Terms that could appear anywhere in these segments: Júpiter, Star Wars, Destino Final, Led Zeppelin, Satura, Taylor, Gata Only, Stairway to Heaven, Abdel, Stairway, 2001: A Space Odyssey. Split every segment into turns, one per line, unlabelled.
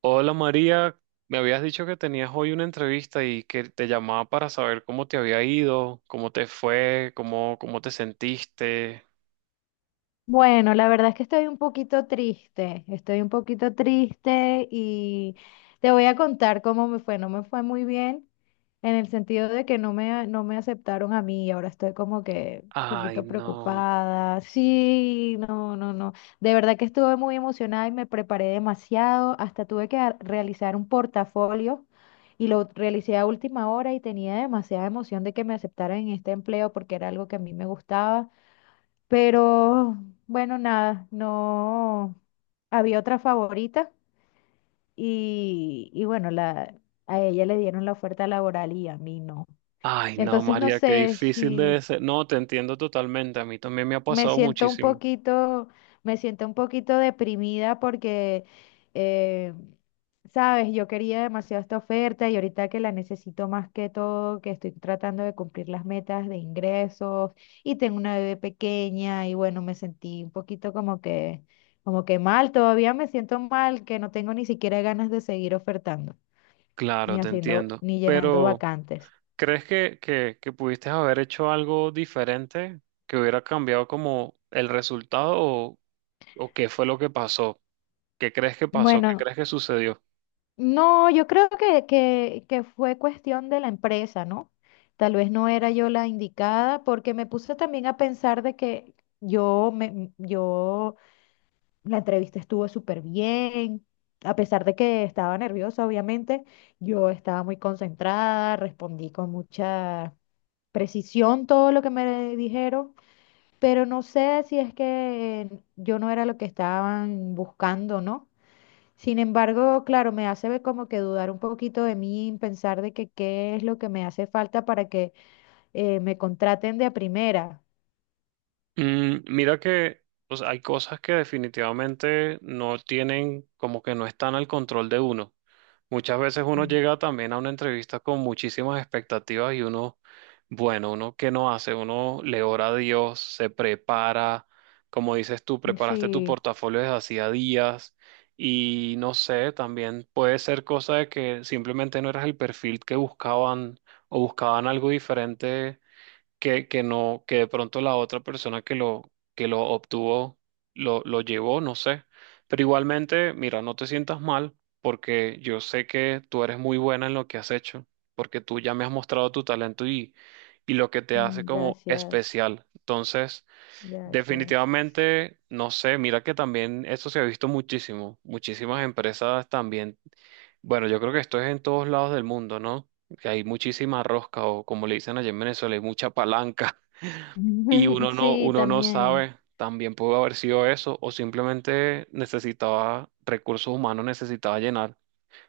Hola María, me habías dicho que tenías hoy una entrevista y que te llamaba para saber cómo te había ido, cómo te fue, cómo te sentiste.
Bueno, la verdad es que estoy un poquito triste, estoy un poquito triste y te voy a contar cómo me fue. No me fue muy bien en el sentido de que no me aceptaron a mí ahora estoy como que un
Ay,
poquito
no.
preocupada. Sí, no, no, no. De verdad que estuve muy emocionada y me preparé demasiado. Hasta tuve que realizar un portafolio y lo realicé a última hora y tenía demasiada emoción de que me aceptaran en este empleo porque era algo que a mí me gustaba. Pero bueno, nada, no había otra favorita y bueno, la, a ella le dieron la oferta laboral y a mí no.
Ay, no,
Entonces no
María, qué
sé
difícil debe
si,
ser. No, te entiendo totalmente. A mí también me ha
me
pasado
siento un
muchísimo.
poquito, me siento un poquito deprimida porque, eh, sabes, yo quería demasiado esta oferta y ahorita que la necesito más que todo, que estoy tratando de cumplir las metas de ingresos y tengo una bebé pequeña y bueno, me sentí un poquito como que mal, todavía me siento mal, que no tengo ni siquiera ganas de seguir ofertando, ni
Claro, te
haciendo,
entiendo.
ni llenando
Pero
vacantes.
¿crees que pudiste haber hecho algo diferente que hubiera cambiado como el resultado o qué fue lo que pasó? ¿Qué crees que pasó? ¿Qué
Bueno,
crees que sucedió?
no, yo creo que fue cuestión de la empresa, ¿no? Tal vez no era yo la indicada, porque me puse también a pensar de que yo, la entrevista estuvo súper bien, a pesar de que estaba nerviosa, obviamente, yo estaba muy concentrada, respondí con mucha precisión todo lo que me dijeron, pero no sé si es que yo no era lo que estaban buscando, ¿no? Sin embargo, claro, me hace ver como que dudar un poquito de mí, pensar de que qué es lo que me hace falta para que me contraten de a primera.
Mm, mira que o sea, hay cosas que definitivamente no tienen, como que no están al control de uno. Muchas veces uno
Mm,
llega también a una entrevista con muchísimas expectativas y uno, bueno, uno qué no hace, uno le ora a Dios, se prepara, como dices tú, preparaste tu
sí,
portafolio desde hacía días y no sé, también puede ser cosa de que simplemente no eras el perfil que buscaban o buscaban algo diferente que no, que de pronto la otra persona que lo obtuvo lo llevó, no sé. Pero igualmente, mira, no te sientas mal porque yo sé que tú eres muy buena en lo que has hecho, porque tú ya me has mostrado tu talento y lo que te hace
mm,
como
gracias,
especial. Entonces,
gracias.
definitivamente, no sé, mira que también eso se ha visto muchísimo. Muchísimas empresas también bueno, yo creo que esto es en todos lados del mundo, ¿no? Que hay muchísima rosca, o como le dicen allá en Venezuela, hay mucha palanca, y
Sí,
uno no
también.
sabe, también pudo haber sido eso, o simplemente necesitaba recursos humanos, necesitaba llenar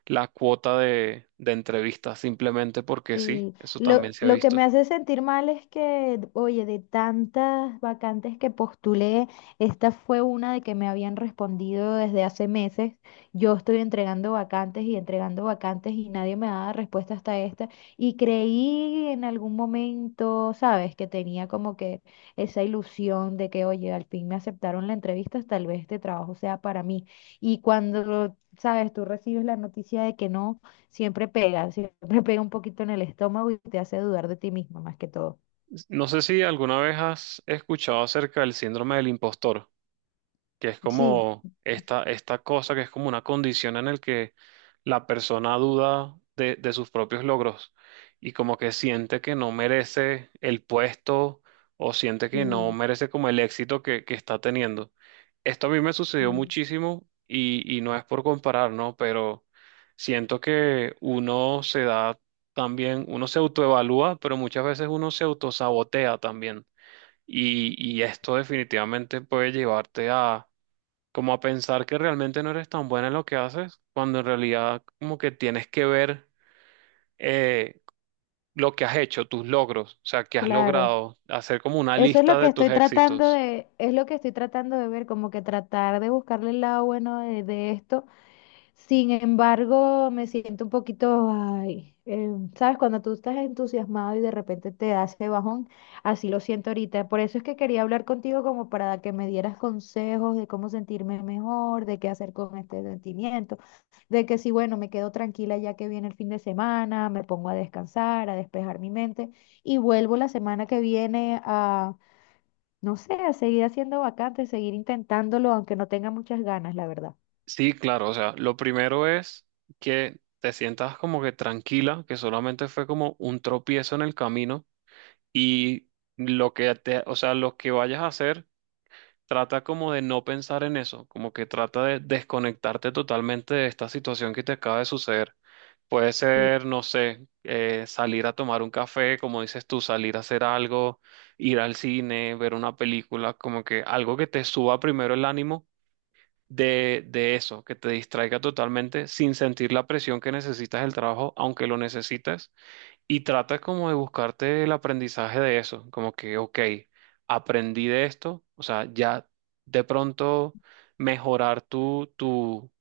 la cuota de entrevistas, simplemente porque sí,
Sí,
eso también se ha
lo que
visto.
me hace sentir mal es que, oye, de tantas vacantes que postulé, esta fue una de que me habían respondido desde hace meses. Yo estoy entregando vacantes y nadie me da respuesta hasta esta. Y creí en algún momento, ¿sabes? Que tenía como que esa ilusión de que, oye, al fin me aceptaron la entrevista, tal vez este trabajo sea para mí. Y cuando, ¿sabes? Tú recibes la noticia de que no. Siempre pega un poquito en el estómago y te hace dudar de ti mismo más que todo.
No sé si alguna vez has escuchado acerca del síndrome del impostor, que es
Sí,
como esta cosa que es como una condición en el que la persona duda de sus propios logros y como que siente que no merece el puesto o siente que no
sí,
merece como el éxito que está teniendo. Esto a mí me sucedió
sí,
muchísimo y no es por comparar, ¿no? Pero siento que uno se da también, uno se autoevalúa, pero muchas veces uno se autosabotea también. Y esto definitivamente puede llevarte como a pensar que realmente no eres tan buena en lo que haces, cuando en realidad como que tienes que ver eh, lo que has hecho, tus logros, o sea, que has
claro.
logrado, hacer como una
Eso es lo
lista
que
de tus
estoy tratando
éxitos.
de, es lo que estoy tratando de ver, como que tratar de buscarle el lado bueno de esto. Sin embargo, me siento un poquito, ay, ¿sabes? Cuando tú estás entusiasmado y de repente te das ese bajón, así lo siento ahorita. Por eso es que quería hablar contigo como para que me dieras consejos de cómo sentirme mejor, de qué hacer con este sentimiento, de que si, bueno, me quedo tranquila ya que viene el fin de semana, me pongo a descansar, a despejar mi mente y vuelvo la semana que viene a, no sé, a seguir haciendo vacantes, seguir intentándolo, aunque no tenga muchas ganas, la verdad.
Sí, claro, o sea, lo primero es que te sientas como que tranquila, que solamente fue como un tropiezo en el camino y lo que te, o sea, lo que vayas a hacer, trata como de no pensar en eso, como que trata de desconectarte totalmente de esta situación que te acaba de suceder. Puede
Sí,
ser, no sé, salir a tomar un café, como dices tú, salir a hacer algo, ir al cine, ver una película, como que algo que te suba primero el ánimo de eso, que te distraiga totalmente sin sentir la presión que necesitas del trabajo, aunque lo necesites y trata como de buscarte el aprendizaje de eso, como que, ok, aprendí de esto, o sea, ya de pronto mejorar tu, tu,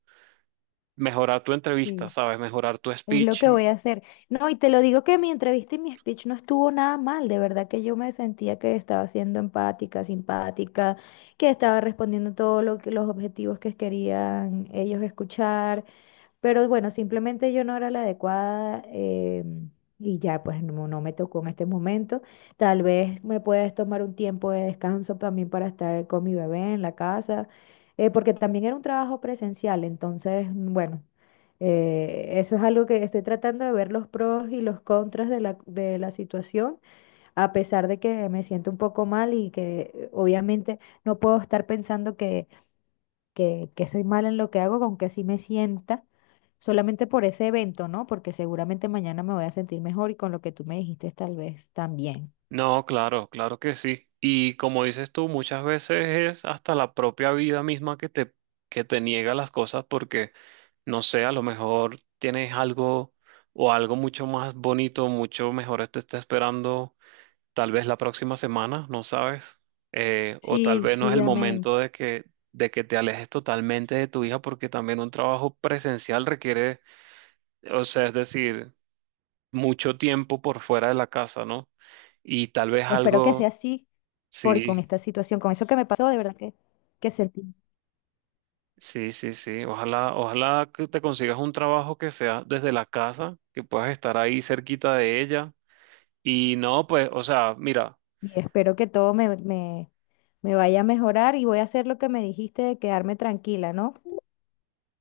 mejorar tu
sí.
entrevista, ¿sabes? Mejorar tu
Es lo
speech.
que voy a hacer. No, y te lo digo que mi entrevista y mi speech no estuvo nada mal. De verdad que yo me sentía que estaba siendo empática, simpática, que estaba respondiendo todos los objetivos que querían ellos escuchar. Pero bueno, simplemente yo no era la adecuada y ya pues no, no me tocó en este momento. Tal vez me puedes tomar un tiempo de descanso también para estar con mi bebé en la casa, porque también era un trabajo presencial, entonces bueno, eso es algo que estoy tratando de ver los pros y los contras de de la situación, a pesar de que me siento un poco mal y que obviamente no puedo estar pensando que que soy mala en lo que hago, con que así me sienta, solamente por ese evento, ¿no? Porque seguramente mañana me voy a sentir mejor y con lo que tú me dijiste tal vez también.
No, claro, claro que sí. Y como dices tú, muchas veces es hasta la propia vida misma que te niega las cosas porque, no sé, a lo mejor tienes algo o algo mucho más bonito, mucho mejor te está esperando tal vez la próxima semana, no sabes, o tal
Sí,
vez no es
sí,
el
amén.
momento de que te alejes totalmente de tu hija porque también un trabajo presencial requiere, o sea, es decir, mucho tiempo por fuera de la casa, ¿no? Y tal vez
Espero que sea
algo,
así, por con
sí,
esta situación, con eso que me pasó, de verdad que sentí.
sí, sí, sí, ojalá, ojalá que te consigas un trabajo que sea desde la casa, que puedas estar ahí cerquita de ella. Y no, pues, o sea, mira.
Y espero que todo me vaya a mejorar y voy a hacer lo que me dijiste de quedarme tranquila, ¿no?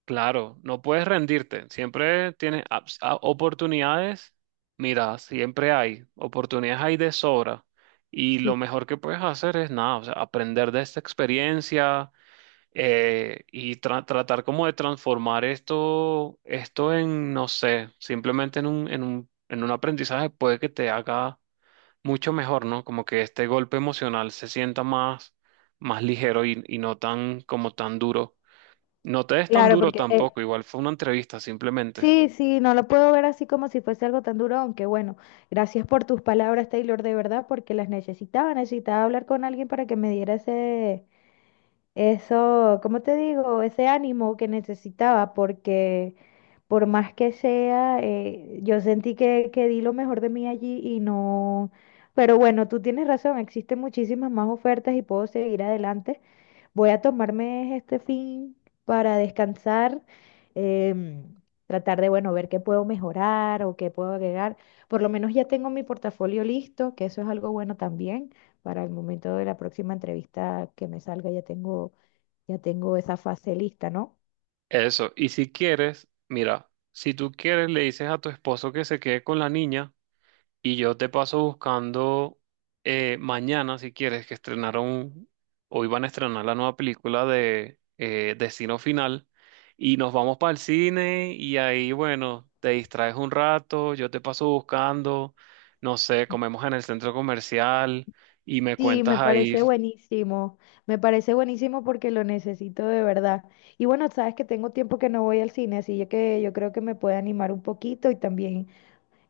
Claro, no puedes rendirte, siempre tienes oportunidades, mira, siempre hay, oportunidades hay de sobra y
Sí,
lo mejor que puedes hacer es nada, o sea, aprender de esta experiencia tratar como de transformar esto, no sé, simplemente en en un aprendizaje puede que te haga mucho mejor, ¿no? Como que este golpe emocional se sienta más ligero y no tan, como tan duro. No te des tan
claro,
duro
porque
tampoco, igual fue una entrevista simplemente.
sí, sí, no lo puedo ver así como si fuese algo tan duro, aunque bueno, gracias por tus palabras, Taylor, de verdad, porque las necesitaba, necesitaba hablar con alguien para que me diera ese, eso, ¿cómo te digo? Ese ánimo que necesitaba, porque por más que sea, yo sentí que di lo mejor de mí allí y no... Pero bueno, tú tienes razón, existen muchísimas más ofertas y puedo seguir adelante. Voy a tomarme este fin para descansar, em, tratar de, bueno, ver qué puedo mejorar o qué puedo agregar. Por lo menos ya tengo mi portafolio listo, que eso es algo bueno también para el momento de la próxima entrevista que me salga, ya tengo esa fase lista, ¿no?
Eso, y si quieres, mira, si tú quieres le dices a tu esposo que se quede con la niña y yo te paso buscando mañana, si quieres, que estrenaron o iban a estrenar la nueva película de Destino Final y nos vamos para el cine y ahí, bueno, te distraes un rato, yo te paso buscando, no sé, comemos en el centro comercial y me
Sí,
cuentas ahí.
me parece buenísimo porque lo necesito de verdad. Y bueno, sabes que tengo tiempo que no voy al cine, así que yo creo que me puede animar un poquito y también,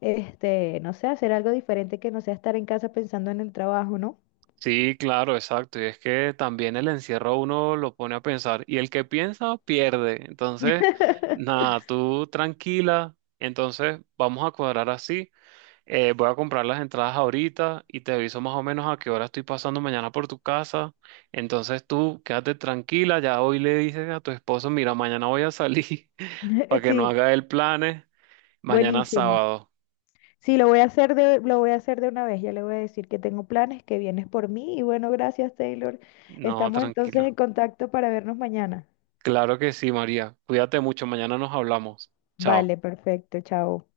este, no sé, hacer algo diferente que no sea estar en casa pensando en el trabajo, ¿no?
Sí, claro, exacto. Y es que también el encierro a uno lo pone a pensar. Y el que piensa, pierde. Entonces, nada, tú tranquila. Entonces, vamos a cuadrar así. Voy a comprar las entradas ahorita y te aviso más o menos a qué hora estoy pasando mañana por tu casa. Entonces, tú quédate tranquila. Ya hoy le dices a tu esposo, mira, mañana voy a salir para que no
Sí,
haga el planes. Mañana
buenísimo.
sábado.
Sí, lo voy a hacer de una vez. Ya le voy a decir que tengo planes, que vienes por mí. Y bueno, gracias, Taylor.
No,
Estamos entonces
tranquila.
en contacto para vernos mañana.
Claro que sí, María. Cuídate mucho. Mañana nos hablamos. Chao.
Vale, perfecto. Chao.